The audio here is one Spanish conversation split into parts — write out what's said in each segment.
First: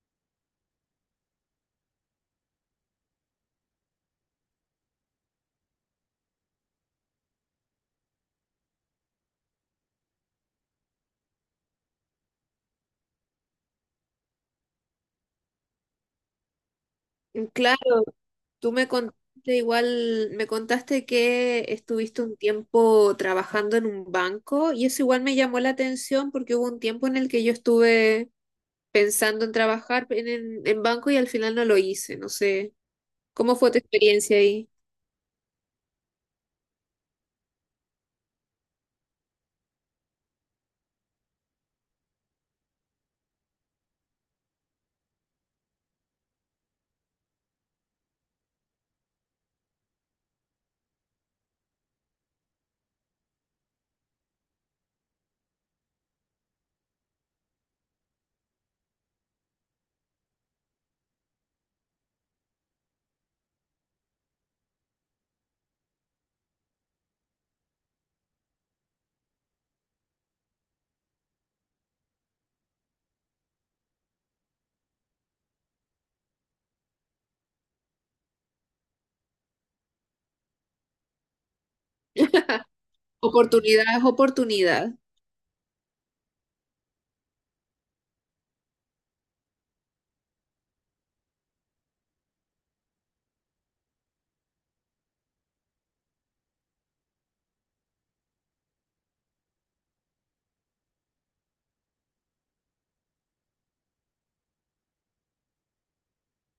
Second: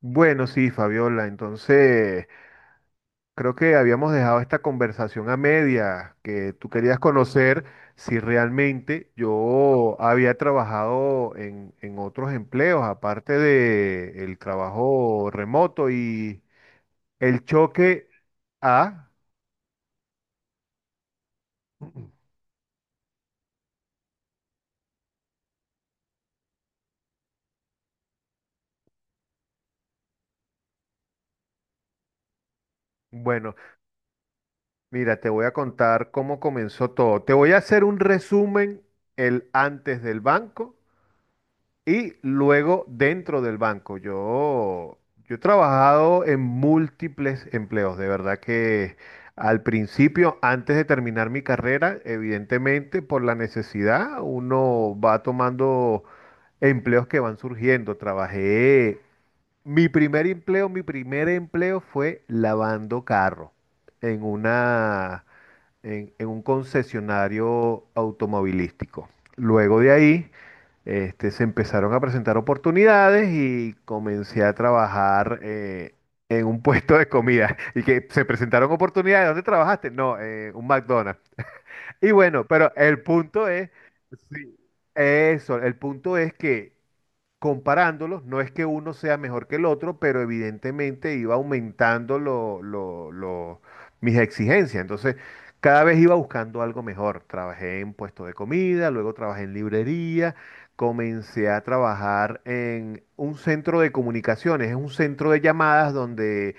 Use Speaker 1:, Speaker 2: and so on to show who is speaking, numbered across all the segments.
Speaker 1: Bueno, sí, Fabiola, entonces creo que habíamos dejado esta conversación a media, que tú querías conocer si realmente yo había trabajado en otros empleos, aparte de el trabajo remoto y el
Speaker 2: Claro,
Speaker 1: choque
Speaker 2: tú me
Speaker 1: a...
Speaker 2: contaste igual, me contaste que estuviste un tiempo trabajando en un banco y eso igual me llamó la atención porque hubo un tiempo en el que yo estuve pensando en trabajar en banco y al final no lo hice, no sé.
Speaker 1: Bueno,
Speaker 2: ¿Cómo fue tu experiencia ahí?
Speaker 1: mira, te voy a contar cómo comenzó todo. Te voy a hacer un resumen, el antes del banco. Y luego dentro del banco, yo he trabajado en múltiples empleos, de verdad que al principio, antes de terminar mi carrera, evidentemente por la necesidad, uno va tomando empleos que van surgiendo. Trabajé, mi primer empleo fue lavando carro en una en un concesionario automovilístico. Luego de ahí, se empezaron a presentar oportunidades y comencé a trabajar en un puesto de comida. Y que se presentaron oportunidades. ¿Dónde trabajaste? No, un McDonald's. Y bueno, pero el punto es,
Speaker 2: Oportunidad es
Speaker 1: sí,
Speaker 2: oportunidad.
Speaker 1: eso, el punto es que comparándolos, no es que uno sea mejor que el otro, pero evidentemente iba aumentando mis exigencias. Entonces, cada vez iba buscando algo mejor. Trabajé en puesto de comida, luego trabajé en librería, comencé a trabajar en un centro de comunicaciones, es un centro de llamadas donde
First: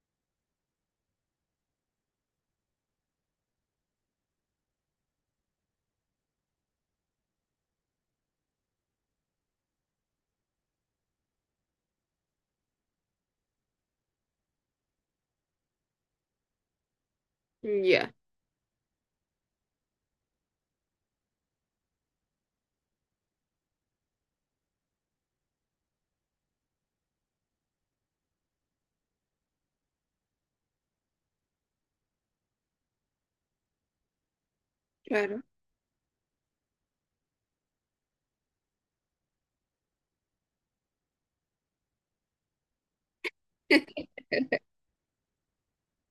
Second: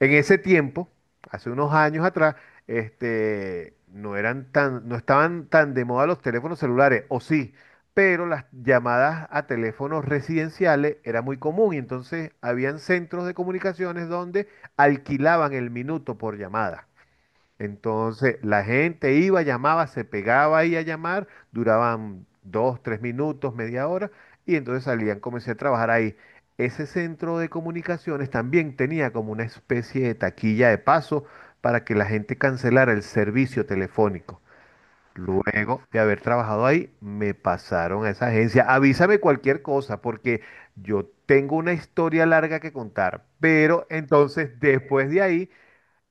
Speaker 1: en ese tiempo, hace unos años atrás, no eran tan, no estaban tan de moda los teléfonos celulares, o sí, pero las llamadas a teléfonos residenciales era muy común y entonces habían centros de comunicaciones donde alquilaban el minuto por llamada.
Speaker 2: Mm, ya,
Speaker 1: Entonces la gente iba, llamaba, se pegaba ahí a llamar, duraban dos, tres minutos, media hora, y entonces salían, comencé a trabajar ahí. Ese centro de comunicaciones también tenía como una especie de taquilla de paso para que la gente cancelara el servicio telefónico.
Speaker 2: claro.
Speaker 1: Luego de haber trabajado ahí, me pasaron a esa agencia. Avísame cualquier cosa, porque yo tengo una historia larga que contar. Pero entonces, después de ahí,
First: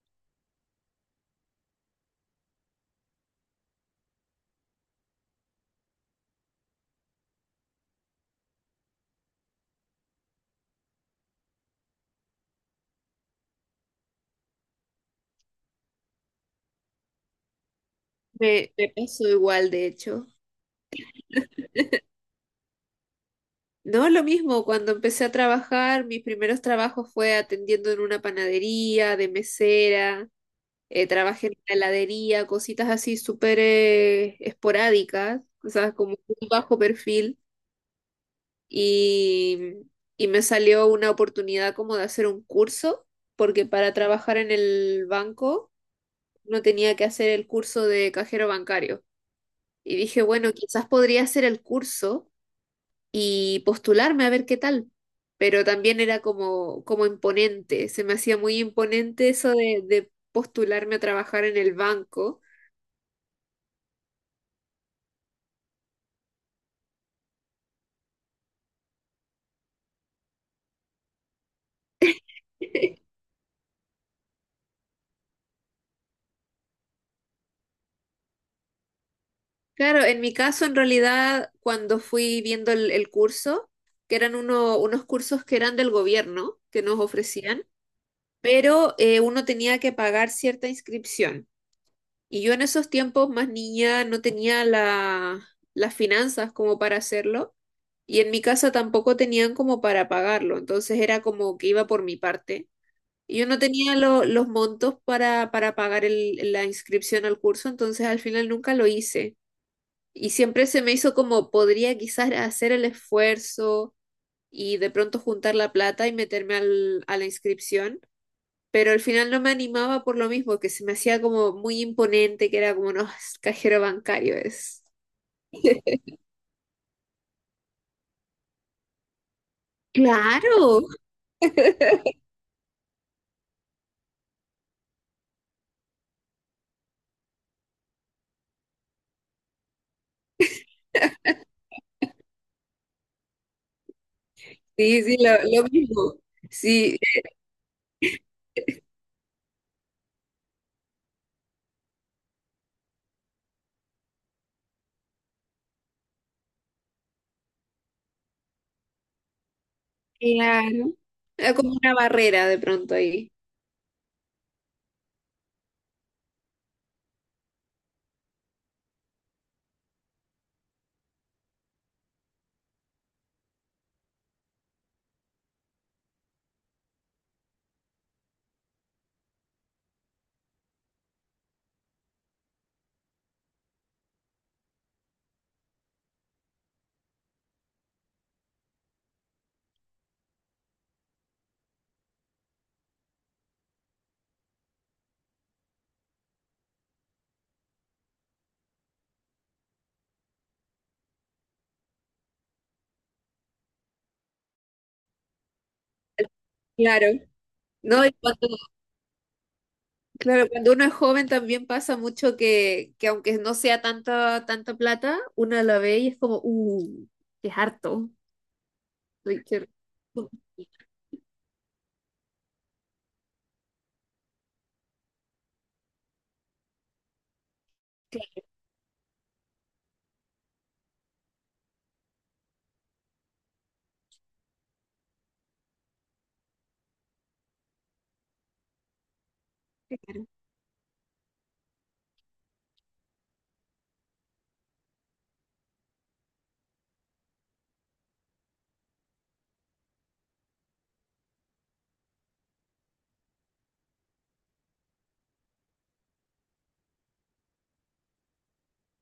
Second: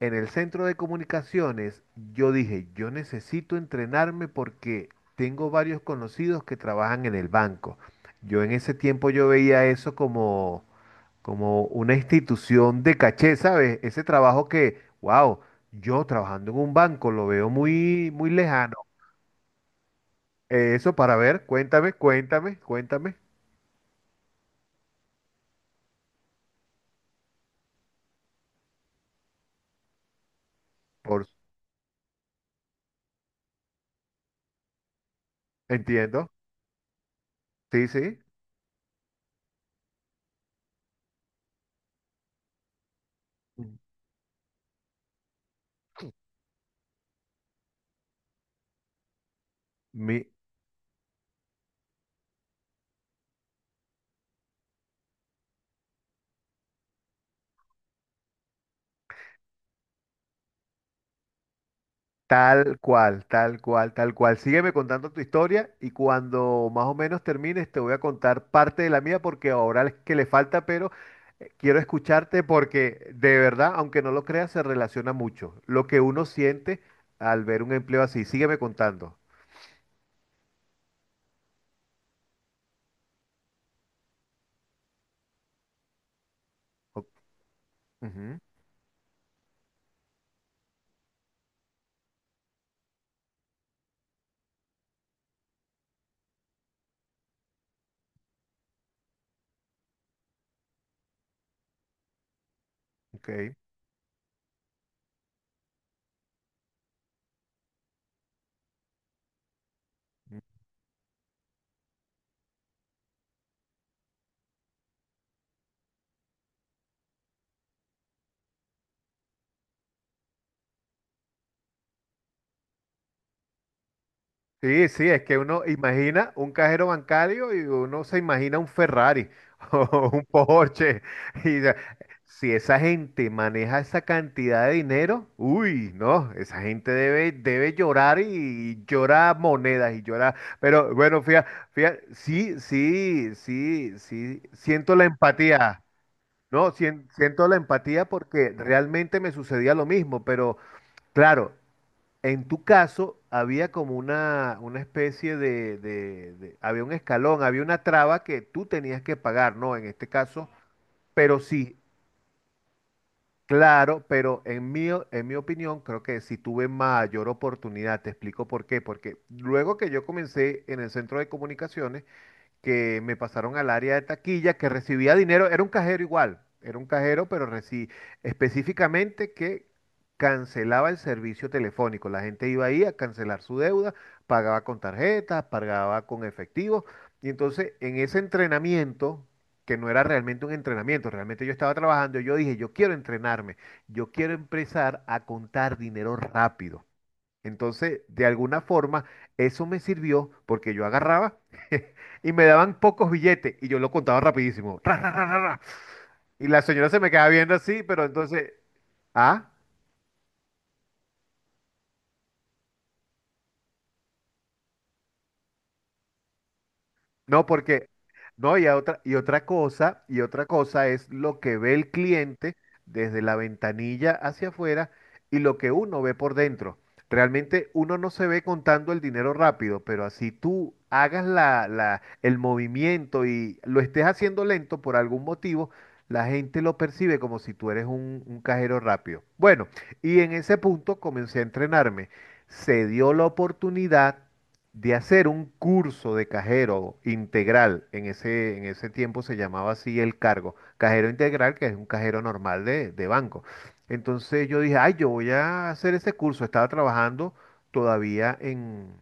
Speaker 1: en el centro de comunicaciones, yo dije, yo necesito entrenarme porque tengo varios conocidos que trabajan en el banco. Yo en ese tiempo yo veía eso como, como una institución de caché, ¿sabes? Ese trabajo que, wow, yo trabajando en un banco lo veo muy, muy
Speaker 2: Me,
Speaker 1: lejano.
Speaker 2: me pasó igual, de hecho.
Speaker 1: Eso para ver, cuéntame, cuéntame, cuéntame.
Speaker 2: No, lo mismo, cuando empecé a trabajar, mis primeros trabajos fue atendiendo en una panadería, de mesera.
Speaker 1: Por,
Speaker 2: Trabajé en la heladería, cositas así súper esporádicas, o sea, como
Speaker 1: entiendo.
Speaker 2: un bajo perfil.
Speaker 1: Sí, sí.
Speaker 2: Y, y me salió una oportunidad como de hacer un curso, porque para trabajar en el banco no tenía que hacer el curso de cajero bancario. Y
Speaker 1: Mi,
Speaker 2: dije, bueno, quizás podría hacer el curso y postularme a ver qué tal. Pero también era como, como imponente, se me hacía muy imponente eso de postularme a trabajar en el banco.
Speaker 1: tal cual, tal cual, tal cual. Sígueme contando tu historia y cuando más o menos termines te voy a contar parte de la mía porque ahora es que le falta, pero quiero escucharte porque de verdad, aunque no lo creas, se relaciona mucho lo que uno siente al ver un empleo así. Sígueme contando.
Speaker 2: Claro, en mi caso, en realidad, cuando fui viendo el curso, que eran unos cursos que eran del gobierno, que nos
Speaker 1: O-
Speaker 2: ofrecían,
Speaker 1: ujú,
Speaker 2: pero uno tenía que pagar cierta inscripción. Y yo en esos tiempos, más niña, no tenía las finanzas como para hacerlo. Y en mi casa tampoco tenían como para pagarlo. Entonces era como que iba por mi parte.
Speaker 1: ok.
Speaker 2: Y yo no tenía los montos para, pagar la inscripción al curso, entonces al final nunca lo hice. Y siempre se me hizo como podría quizás hacer el esfuerzo y de pronto juntar la plata y meterme a la inscripción, pero al final no me animaba por lo mismo, que se me hacía como muy imponente, que era como, no, es cajero bancario es.
Speaker 1: Sí, sí, es que uno imagina un cajero bancario y uno se imagina un Ferrari o un
Speaker 2: Claro,
Speaker 1: Porsche. Y ya, si esa gente maneja esa cantidad de dinero, uy, no, esa gente debe, debe llorar y, llora monedas y llora. Pero bueno, fíjate, fíjate, sí, sí, sí, sí, siento
Speaker 2: sí,
Speaker 1: la
Speaker 2: sí, lo
Speaker 1: empatía.
Speaker 2: mismo.
Speaker 1: No,
Speaker 2: Sí,
Speaker 1: sien- siento la empatía porque realmente me sucedía lo mismo, pero claro. En tu caso, había como una especie de- había un escalón, había una traba que tú tenías que pagar, ¿no? En este caso,
Speaker 2: claro.
Speaker 1: pero
Speaker 2: Era como
Speaker 1: sí,
Speaker 2: una barrera de pronto ahí.
Speaker 1: claro, pero en mi, o- en mi opinión, creo que sí tuve mayor oportunidad. Te explico por qué. Porque luego que yo comencé en el centro de comunicaciones, que me pasaron al área de taquilla, que recibía dinero, era un cajero igual, era un cajero, pero reci- específicamente que cancelaba el servicio telefónico. La gente iba ahí a cancelar su deuda, pagaba con tarjetas, pagaba con efectivo. Y entonces en ese entrenamiento, que no era realmente un entrenamiento, realmente yo estaba trabajando, yo dije, yo quiero entrenarme, yo quiero empezar a contar dinero rápido. Entonces, de alguna forma, eso me sirvió porque yo agarraba y me daban pocos billetes y yo lo contaba rapidísimo. Ra, ra, ra, ra, ra. Y la señora se
Speaker 2: Claro.
Speaker 1: me quedaba viendo así, pero
Speaker 2: No, y cuando
Speaker 1: entonces, ¿ah?
Speaker 2: Claro, cuando uno es joven también pasa mucho que aunque no sea tanta, tanta plata, uno la ve y es como,
Speaker 1: No,
Speaker 2: qué
Speaker 1: porque,
Speaker 2: harto.
Speaker 1: no, y a otra,
Speaker 2: Ay,
Speaker 1: y otra cosa es lo que ve el cliente desde la ventanilla hacia afuera y lo que uno ve por dentro. Realmente uno no se ve contando el dinero rápido, pero así tú hagas la, la- el movimiento y lo estés haciendo lento por algún motivo, la gente lo percibe como si tú eres un cajero rápido. Bueno, y en ese punto comencé a entrenarme. Se dio la oportunidad de hacer un curso de cajero integral, en ese tiempo se llamaba así el cargo, cajero integral, que es un cajero normal de banco. Entonces yo dije, ay, yo voy a hacer ese curso. Estaba trabajando todavía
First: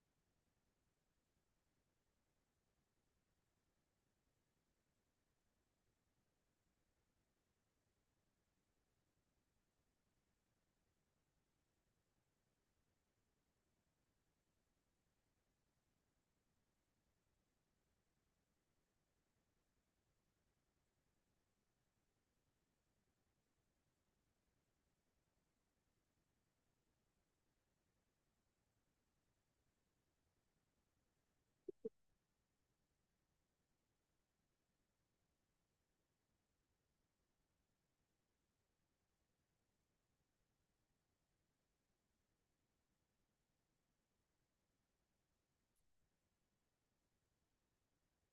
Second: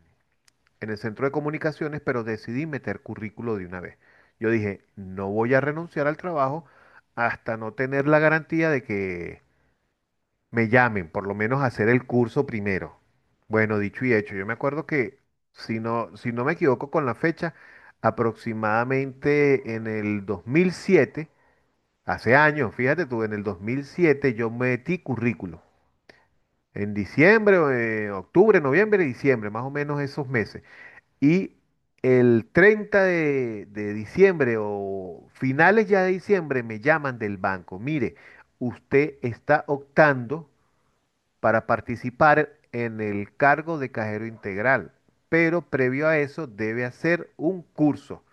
Speaker 1: en el centro de comunicaciones, pero decidí meter currículo de una vez. Yo dije, no voy a renunciar al trabajo hasta no tener la garantía de que me llamen, por lo menos hacer el curso primero. Bueno, dicho y hecho, yo me acuerdo que, si no, si no me equivoco con la fecha, aproximadamente en el 2007, hace años, fíjate tú, en el 2007 yo metí currículo. En diciembre, o, octubre, noviembre, diciembre, más o menos esos meses. Y el 30 de diciembre o finales ya de diciembre me llaman del banco. Mire, usted está optando para participar en el cargo de cajero integral, pero previo a eso debe hacer un curso.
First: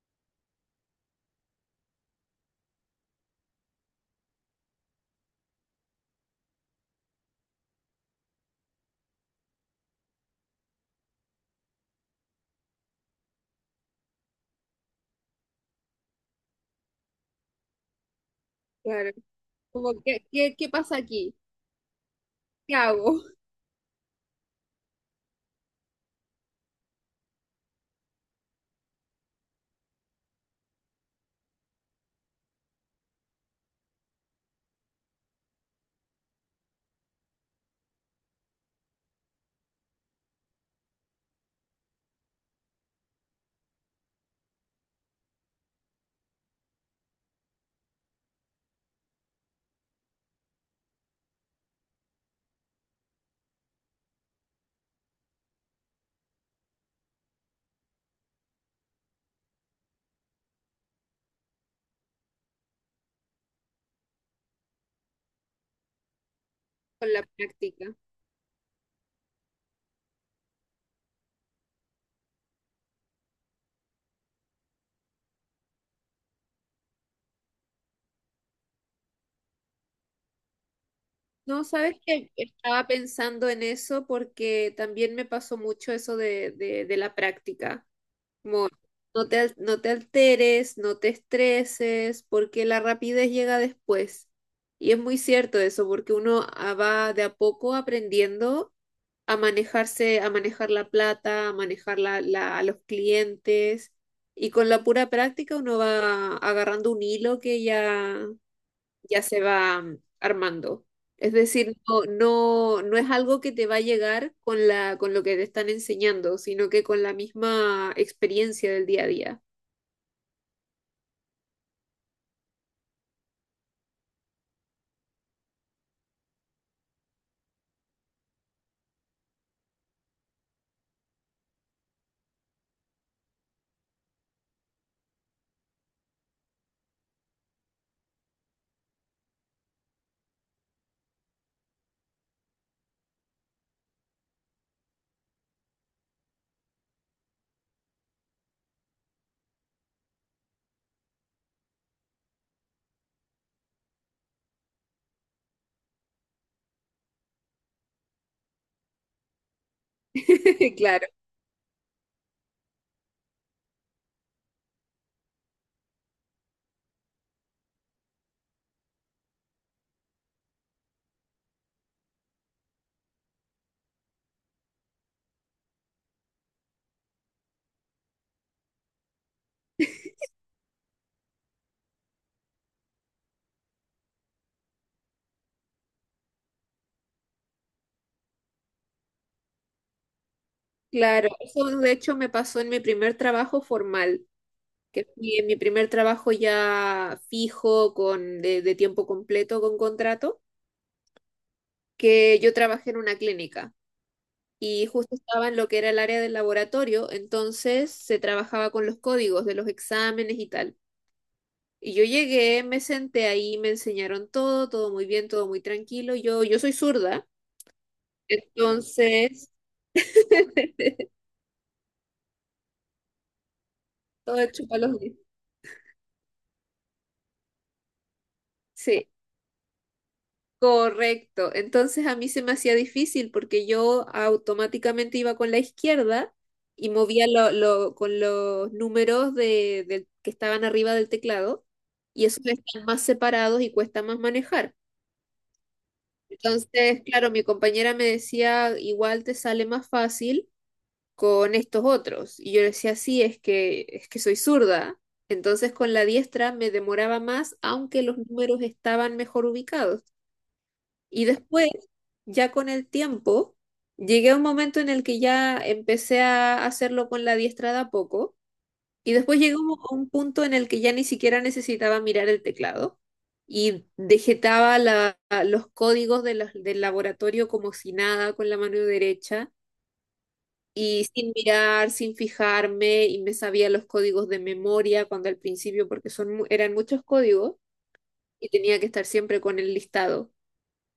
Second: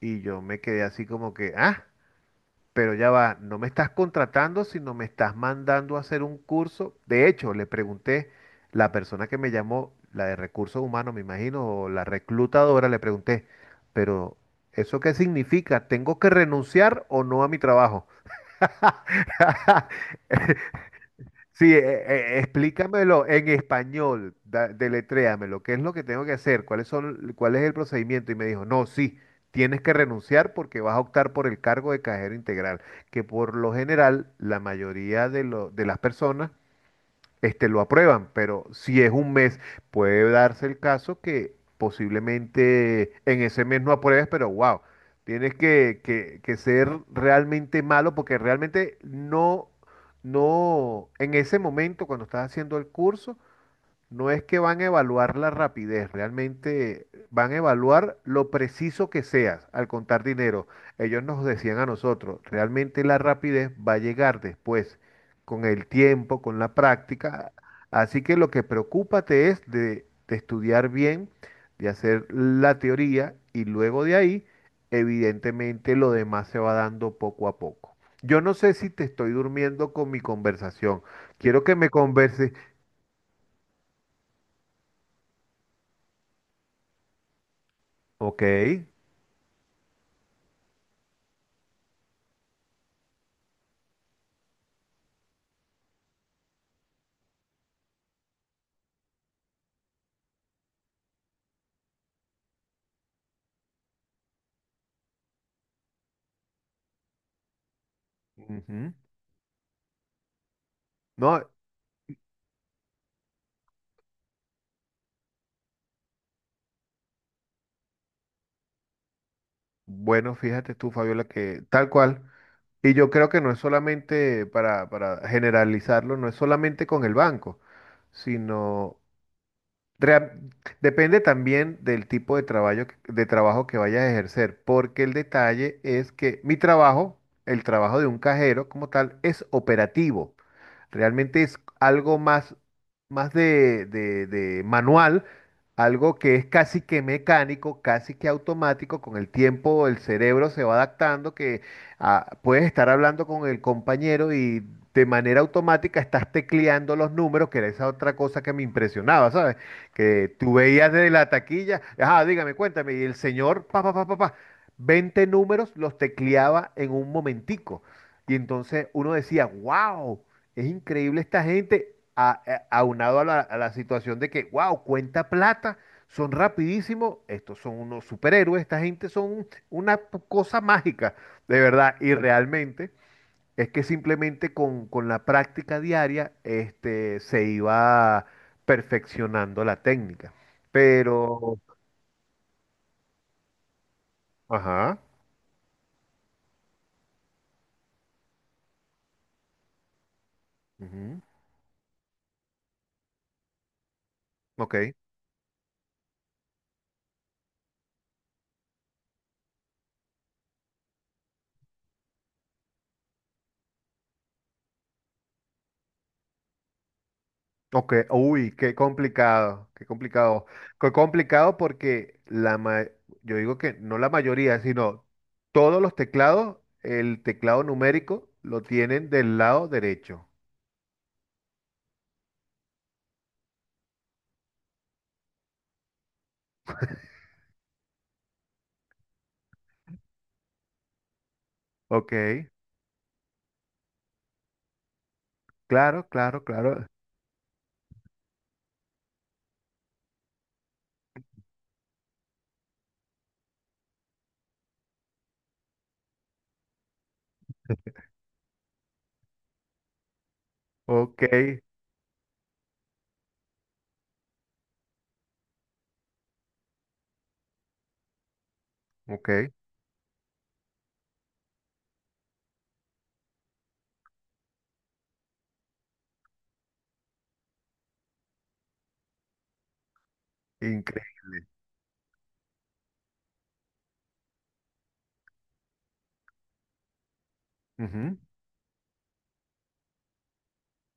Speaker 1: Y yo me quedé así como que, ah, pero ya va, no me estás contratando, sino me estás mandando a hacer un curso. De hecho, le pregunté, la persona que me llamó, la de recursos humanos, me imagino, o la reclutadora, le pregunté, pero ¿eso qué significa? ¿Tengo que renunciar o no a mi trabajo?
Speaker 2: claro, como, ¿qué pasa aquí?
Speaker 1: Sí,
Speaker 2: ¿Qué hago
Speaker 1: explícamelo en español, da- deletréamelo, ¿qué es lo que tengo que hacer? ¿Cuáles son, cuál es el procedimiento? Y me dijo, no, sí, tienes que renunciar porque vas a optar por el cargo de cajero integral, que por lo general la mayoría de, lo- de las personas lo aprueban, pero si es un mes, puede darse el caso que posiblemente en ese mes no apruebes, pero wow, tienes que ser realmente malo porque realmente no, no, en ese momento cuando estás haciendo el curso, no es que van a evaluar la rapidez, realmente van a evaluar lo preciso que seas al contar dinero. Ellos nos decían a nosotros, realmente la rapidez va a llegar después, con el tiempo, con la
Speaker 2: con la
Speaker 1: práctica.
Speaker 2: práctica?
Speaker 1: Así que lo que preocúpate es de estudiar bien, de hacer la teoría y luego de ahí, evidentemente lo demás se va dando poco a poco. Yo no sé si te estoy durmiendo con mi conversación. Quiero
Speaker 2: No,
Speaker 1: que me
Speaker 2: sabes que
Speaker 1: converses.
Speaker 2: estaba pensando en eso porque también me pasó mucho eso de la práctica.
Speaker 1: Ok.
Speaker 2: Muy. No te alteres, no te estreses, porque la rapidez llega después. Y es muy cierto eso, porque uno va de a poco aprendiendo a manejarse, a manejar la plata, a manejar a los clientes. Y con la pura práctica uno va agarrando un hilo que ya
Speaker 1: Ujú.
Speaker 2: ya se va armando. Es
Speaker 1: No,
Speaker 2: decir, no, no, no es algo que te va a llegar con lo que te están enseñando, sino que con la misma experiencia del día a día.
Speaker 1: bueno, fíjate tú, Fabiola, que tal cual. Y yo creo que no es solamente, para generalizarlo, no es solamente con el banco, sino Rea- depende también del tipo de trabajo que vayas a ejercer, porque el detalle es que mi trabajo, el trabajo de un cajero como tal, es operativo. Realmente es algo más, más de manual, algo que es casi que mecánico, casi que automático. Con el tiempo el cerebro se va adaptando, que ah, puedes estar hablando con el compañero y de manera automática estás tecleando los números, que era esa otra cosa que me impresionaba, ¿sabes? Que tú veías
Speaker 2: Claro,
Speaker 1: de la taquilla, ajá, dígame, cuéntame, y el señor, pa, pa, pa, pa, pa, 20 números los tecleaba en un momentico. Y entonces uno decía, wow, es increíble esta gente, a- aunado a la situación de que, wow, cuenta plata, son rapidísimos, estos son unos superhéroes, esta gente son una cosa mágica, de verdad, y realmente. Es que simplemente con la práctica diaria, se iba perfeccionando la técnica.
Speaker 2: claro.
Speaker 1: Pero,
Speaker 2: Eso de hecho me pasó en mi primer trabajo formal,
Speaker 1: ajá,
Speaker 2: que fui en mi primer trabajo ya fijo, de tiempo completo, con contrato,
Speaker 1: ujú,
Speaker 2: que yo trabajé en una clínica
Speaker 1: ok,
Speaker 2: y justo estaba en lo que era el área del laboratorio, entonces se trabajaba con los códigos de los exámenes y tal. Y yo llegué, me senté ahí, me enseñaron todo, todo muy bien, todo muy tranquilo. Yo soy zurda,
Speaker 1: ok, uy, qué
Speaker 2: entonces
Speaker 1: complicado, qué complicado. Qué complicado porque la ma- yo digo que no la
Speaker 2: todo
Speaker 1: mayoría,
Speaker 2: hecho para los
Speaker 1: sino
Speaker 2: dientes.
Speaker 1: todos los teclados, el teclado numérico lo
Speaker 2: Sí,
Speaker 1: tienen del lado derecho.
Speaker 2: correcto. Entonces a mí se me hacía difícil porque yo automáticamente iba con la izquierda y movía con los números que estaban arriba del teclado
Speaker 1: Ok,
Speaker 2: y esos están más separados y cuesta más manejar.
Speaker 1: claro, claro, claro.
Speaker 2: Entonces, claro, mi compañera me decía, igual te sale más fácil con estos otros. Y yo le decía, sí, es que soy zurda. Entonces con la diestra me demoraba más, aunque los números estaban mejor ubicados.
Speaker 1: Ok,
Speaker 2: Y después, ya con el tiempo, llegué a un momento en el que ya empecé a hacerlo con la diestra de a poco. Y
Speaker 1: ok,
Speaker 2: después llegué a un punto en el que ya ni siquiera necesitaba mirar el teclado y dejetaba los códigos del laboratorio como si nada con la mano derecha y sin
Speaker 1: increíble.
Speaker 2: mirar, sin fijarme, y me sabía los códigos de memoria cuando al principio, porque eran muchos códigos
Speaker 1: Ujú.
Speaker 2: y tenía que estar siempre con el listado.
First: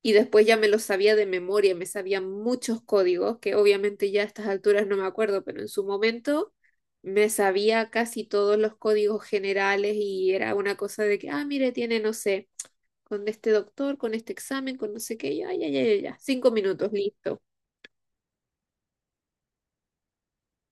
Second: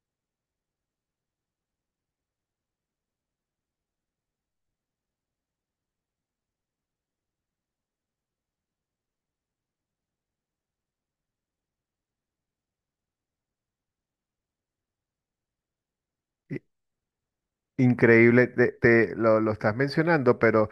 Speaker 2: Y después ya me los sabía de memoria, me sabía muchos códigos, que obviamente ya a estas alturas no me acuerdo, pero en su momento me sabía casi todos los códigos generales y era una cosa de que, ah, mire, tiene, no sé, con este doctor, con este examen, con no sé qué, ya, ya, ya, ya, ya, 5 minutos, listo.
Speaker 1: Increíble, te- lo estás mencionando, pero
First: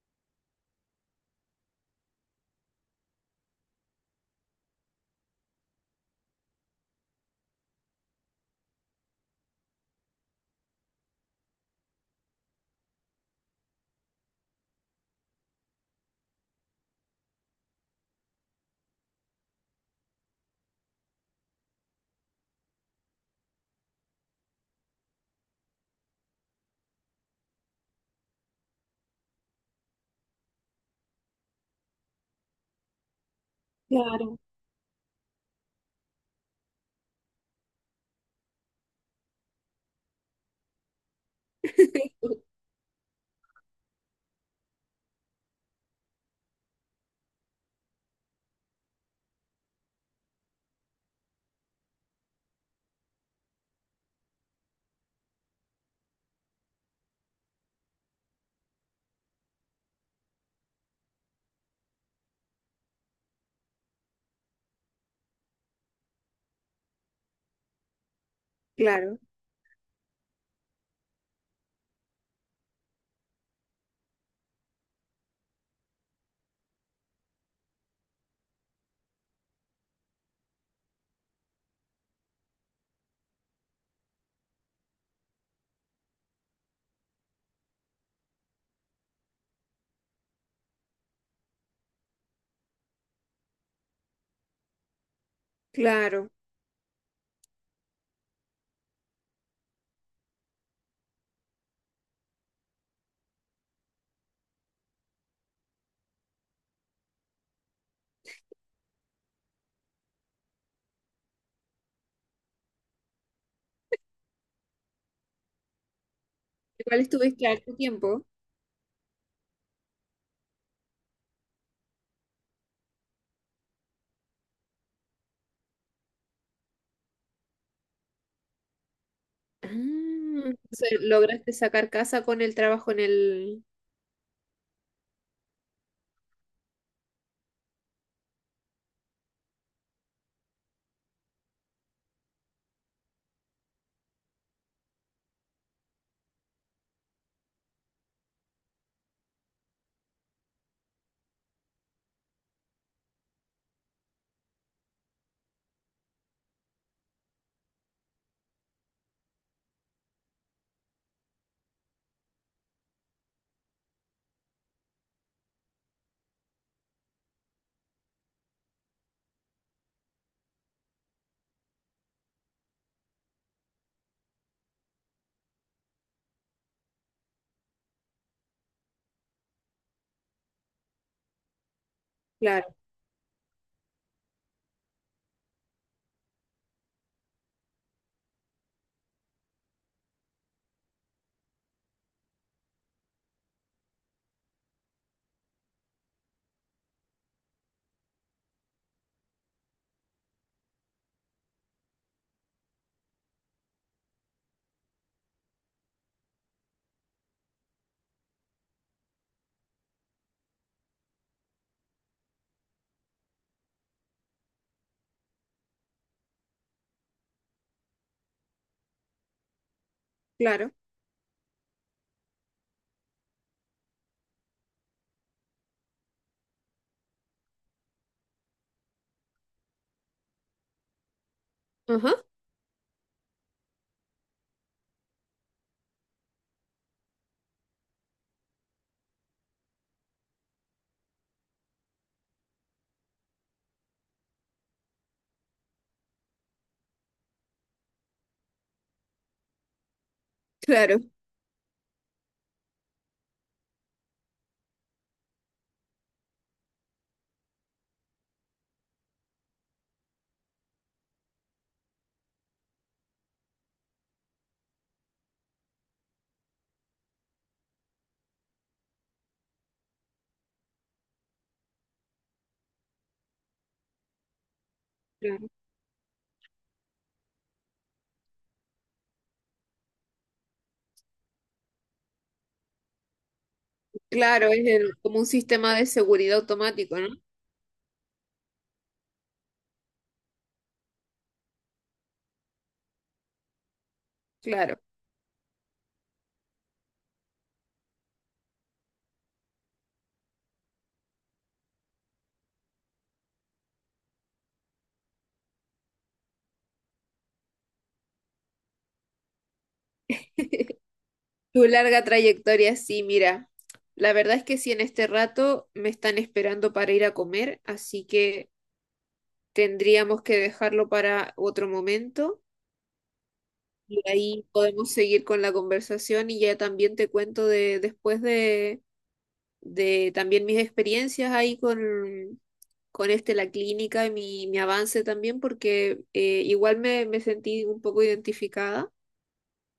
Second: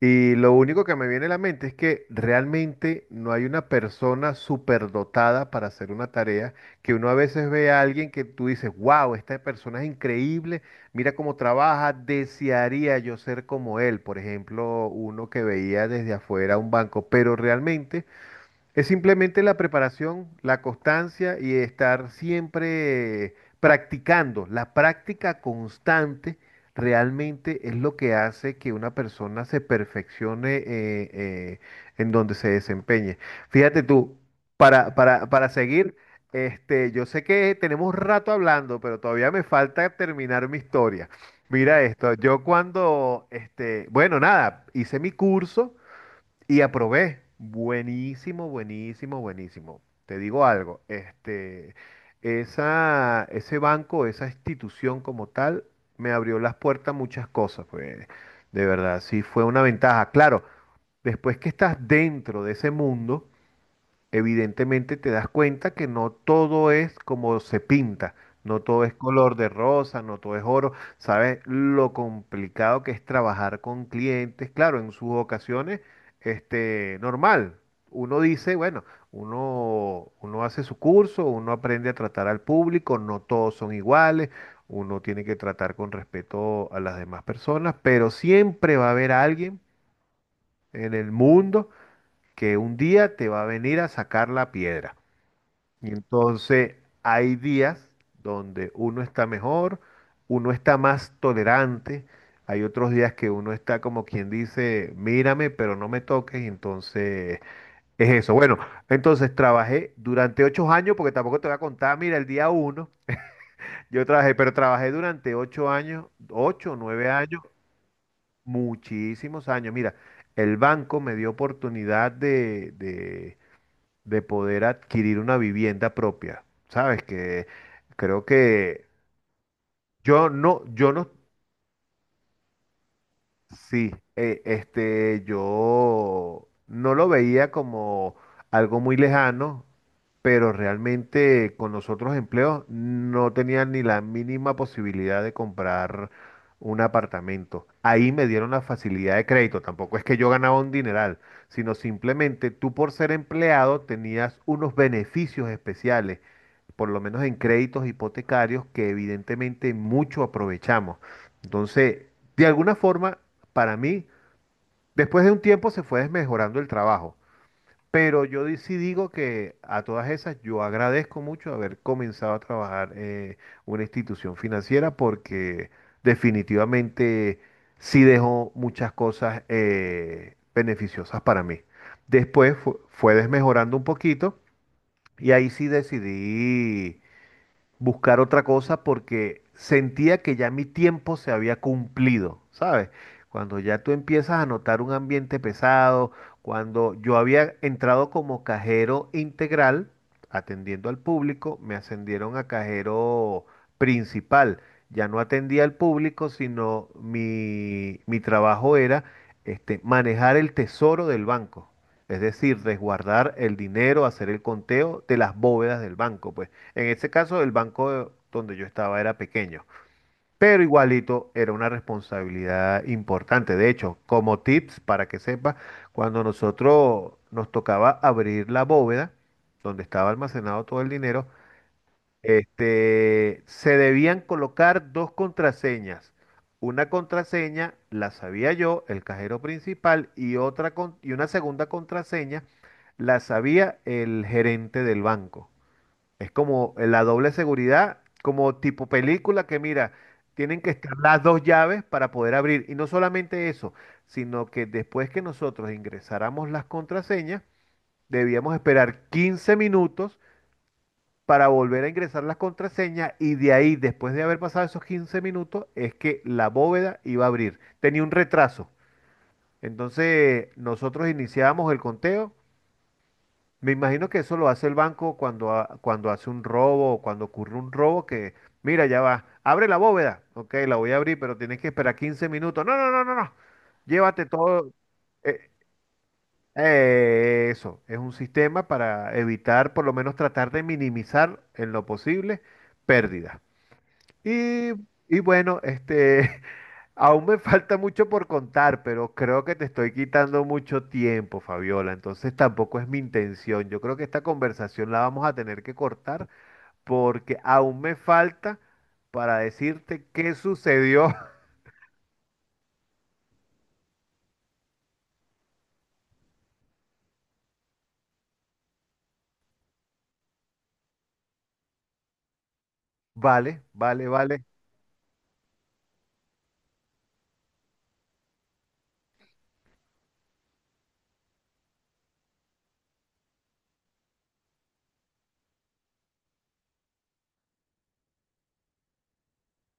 Speaker 1: y lo único que me viene a la mente es que realmente no hay una persona superdotada para hacer una tarea, que uno a veces ve a alguien que tú dices, wow, esta persona es increíble, mira cómo trabaja, desearía yo ser como él, por ejemplo, uno que veía desde afuera un banco, pero realmente es simplemente la preparación, la constancia y estar siempre practicando. La práctica constante realmente es lo que hace que una persona se perfeccione eh, en donde se desempeñe. Fíjate tú,
Speaker 2: Claro.
Speaker 1: para seguir, yo sé que tenemos rato hablando, pero todavía me falta terminar mi historia. Mira esto, yo cuando, bueno, nada, hice mi curso. Y aprobé. Buenísimo, buenísimo, buenísimo. Te digo algo, esa, ese banco, esa institución como tal, me abrió las puertas a muchas cosas, pues, de verdad, sí fue una ventaja. Claro, después que estás dentro de ese mundo, evidentemente te das cuenta que no todo es como se pinta, no todo es
Speaker 2: Claro,
Speaker 1: color de rosa, no todo es oro. Sabes lo complicado que es trabajar con clientes, claro, en sus ocasiones, normal. Uno dice, bueno, uno hace su curso, uno aprende a tratar al público, no todos son iguales, uno tiene que tratar con respeto a las demás personas, pero siempre va a haber alguien en el mundo que un día te va a venir a sacar la piedra. Y
Speaker 2: claro.
Speaker 1: entonces hay días donde uno está mejor, uno está más tolerante, hay otros días que uno está como quien dice, mírame, pero no me toques, y entonces es eso. Bueno, entonces trabajé durante 8 años, porque tampoco te voy a contar, mira, el día uno yo trabajé, pero trabajé durante 8 años, 8, o
Speaker 2: Igual
Speaker 1: 9 años,
Speaker 2: estuviste harto tiempo.
Speaker 1: muchísimos años. Mira, el banco me dio oportunidad de poder adquirir una vivienda propia. Sabes que creo que
Speaker 2: Ah,
Speaker 1: yo no, yo
Speaker 2: entonces,
Speaker 1: no,
Speaker 2: ¿lograste sacar casa con el trabajo en el...?
Speaker 1: sí, yo no lo veía como algo muy lejano, pero realmente con los otros empleos no tenía ni la mínima posibilidad de comprar un apartamento. Ahí me dieron la facilidad de crédito, tampoco es que yo ganaba un dineral, sino simplemente tú por ser empleado tenías unos beneficios especiales, por lo menos en créditos hipotecarios que evidentemente mucho aprovechamos. Entonces, de alguna forma, para mí, después de un tiempo se fue desmejorando el trabajo. Pero sí digo que a todas esas yo agradezco mucho haber comenzado a trabajar en una institución financiera porque definitivamente sí dejó muchas cosas beneficiosas para mí. Después
Speaker 2: Claro,
Speaker 1: fue desmejorando un poquito y ahí sí decidí buscar otra cosa porque sentía que ya mi tiempo se había cumplido, ¿sabes? Cuando ya tú empiezas a notar un ambiente pesado, cuando yo había entrado como cajero integral, atendiendo al público, me ascendieron a cajero principal. Ya no atendía al público, sino mi trabajo era manejar el tesoro del banco. Es decir, resguardar el dinero, hacer el conteo de las bóvedas del banco, pues. En ese caso, el banco donde yo estaba era pequeño, pero
Speaker 2: claro.
Speaker 1: igualito era una responsabilidad importante. De hecho, como tips para que sepas, cuando nosotros nos tocaba abrir la bóveda donde estaba almacenado todo el dinero,
Speaker 2: Ajá,
Speaker 1: se debían colocar dos contraseñas. Una contraseña la sabía yo, el cajero principal, y y una segunda contraseña la sabía el gerente del banco. Es como la doble seguridad, como tipo película que mira, tienen que estar
Speaker 2: claro.
Speaker 1: las dos llaves para poder abrir. Y no solamente eso, sino que después que nosotros ingresáramos las contraseñas, debíamos esperar 15 minutos para volver a ingresar las contraseñas y de ahí, después de haber pasado esos 15 minutos, es que la bóveda iba a abrir. Tenía un retraso. Entonces nosotros iniciábamos el conteo. Me imagino que eso lo hace el banco
Speaker 2: Claro,
Speaker 1: cuando, cuando hace un robo o cuando ocurre un robo que, mira, ya va, abre la bóveda, ok, la voy a abrir, pero tienes que esperar 15 minutos. No, no, no, no, no, llévate
Speaker 2: claro, es
Speaker 1: todo.
Speaker 2: como un
Speaker 1: Eh,
Speaker 2: sistema de seguridad automático, ¿no?
Speaker 1: eso, es un sistema para evitar, por lo menos tratar de minimizar en lo posible pérdidas. Y,
Speaker 2: Claro.
Speaker 1: y bueno, aún me falta mucho por contar, pero creo que te estoy quitando mucho tiempo, Fabiola. Entonces tampoco es mi intención. Yo creo que esta conversación la vamos a tener que cortar porque aún me falta para decirte qué sucedió.
Speaker 2: Tu larga trayectoria, sí, mira. La verdad es que sí, en este rato me están esperando para ir a comer, así que tendríamos que dejarlo para otro momento
Speaker 1: Vale,
Speaker 2: y
Speaker 1: vale, vale.
Speaker 2: ahí podemos seguir con la conversación y ya también te cuento de después de también mis experiencias ahí con este, la clínica y mi avance también, porque igual me sentí un poco identificada.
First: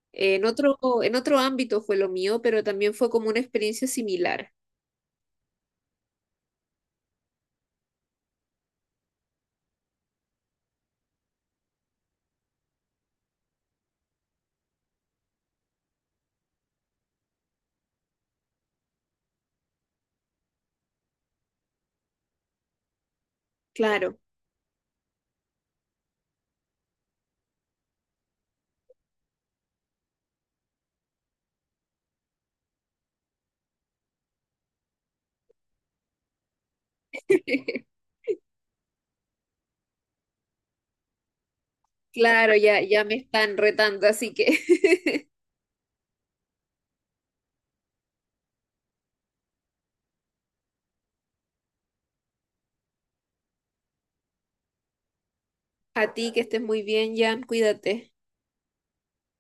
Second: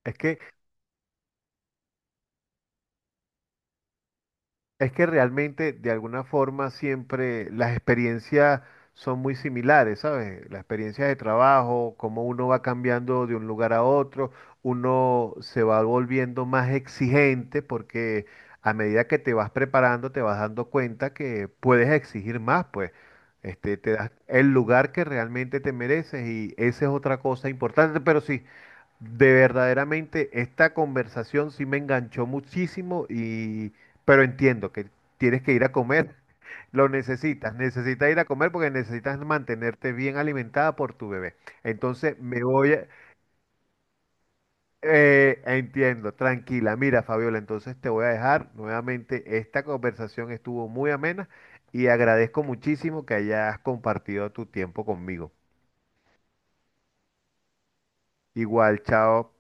Speaker 1: Es
Speaker 2: Eh,
Speaker 1: que
Speaker 2: en otro, en otro ámbito fue lo mío, pero también fue como una experiencia similar.
Speaker 1: Es que realmente, de alguna forma, siempre las experiencias son muy similares, ¿sabes? Las experiencias de trabajo, cómo uno va cambiando de un lugar a otro, uno se va volviendo más exigente porque a medida que te vas preparando, te vas dando cuenta que puedes exigir más, pues. Te das
Speaker 2: Claro,
Speaker 1: el lugar que realmente te mereces y esa es otra cosa importante, pero sí. De verdaderamente esta conversación sí me enganchó muchísimo y pero entiendo que tienes que ir a comer. Lo necesitas, necesitas ir a comer porque necesitas mantenerte bien alimentada por tu bebé. Entonces me
Speaker 2: claro,
Speaker 1: voy
Speaker 2: ya,
Speaker 1: a...
Speaker 2: ya me están retando, así que
Speaker 1: entiendo, tranquila. Mira, Fabiola, entonces te voy a dejar nuevamente. Esta conversación estuvo muy amena y agradezco muchísimo que hayas compartido tu tiempo conmigo.
Speaker 2: a ti, que estés muy bien, Jan, cuídate.
Speaker 1: Igual, chao.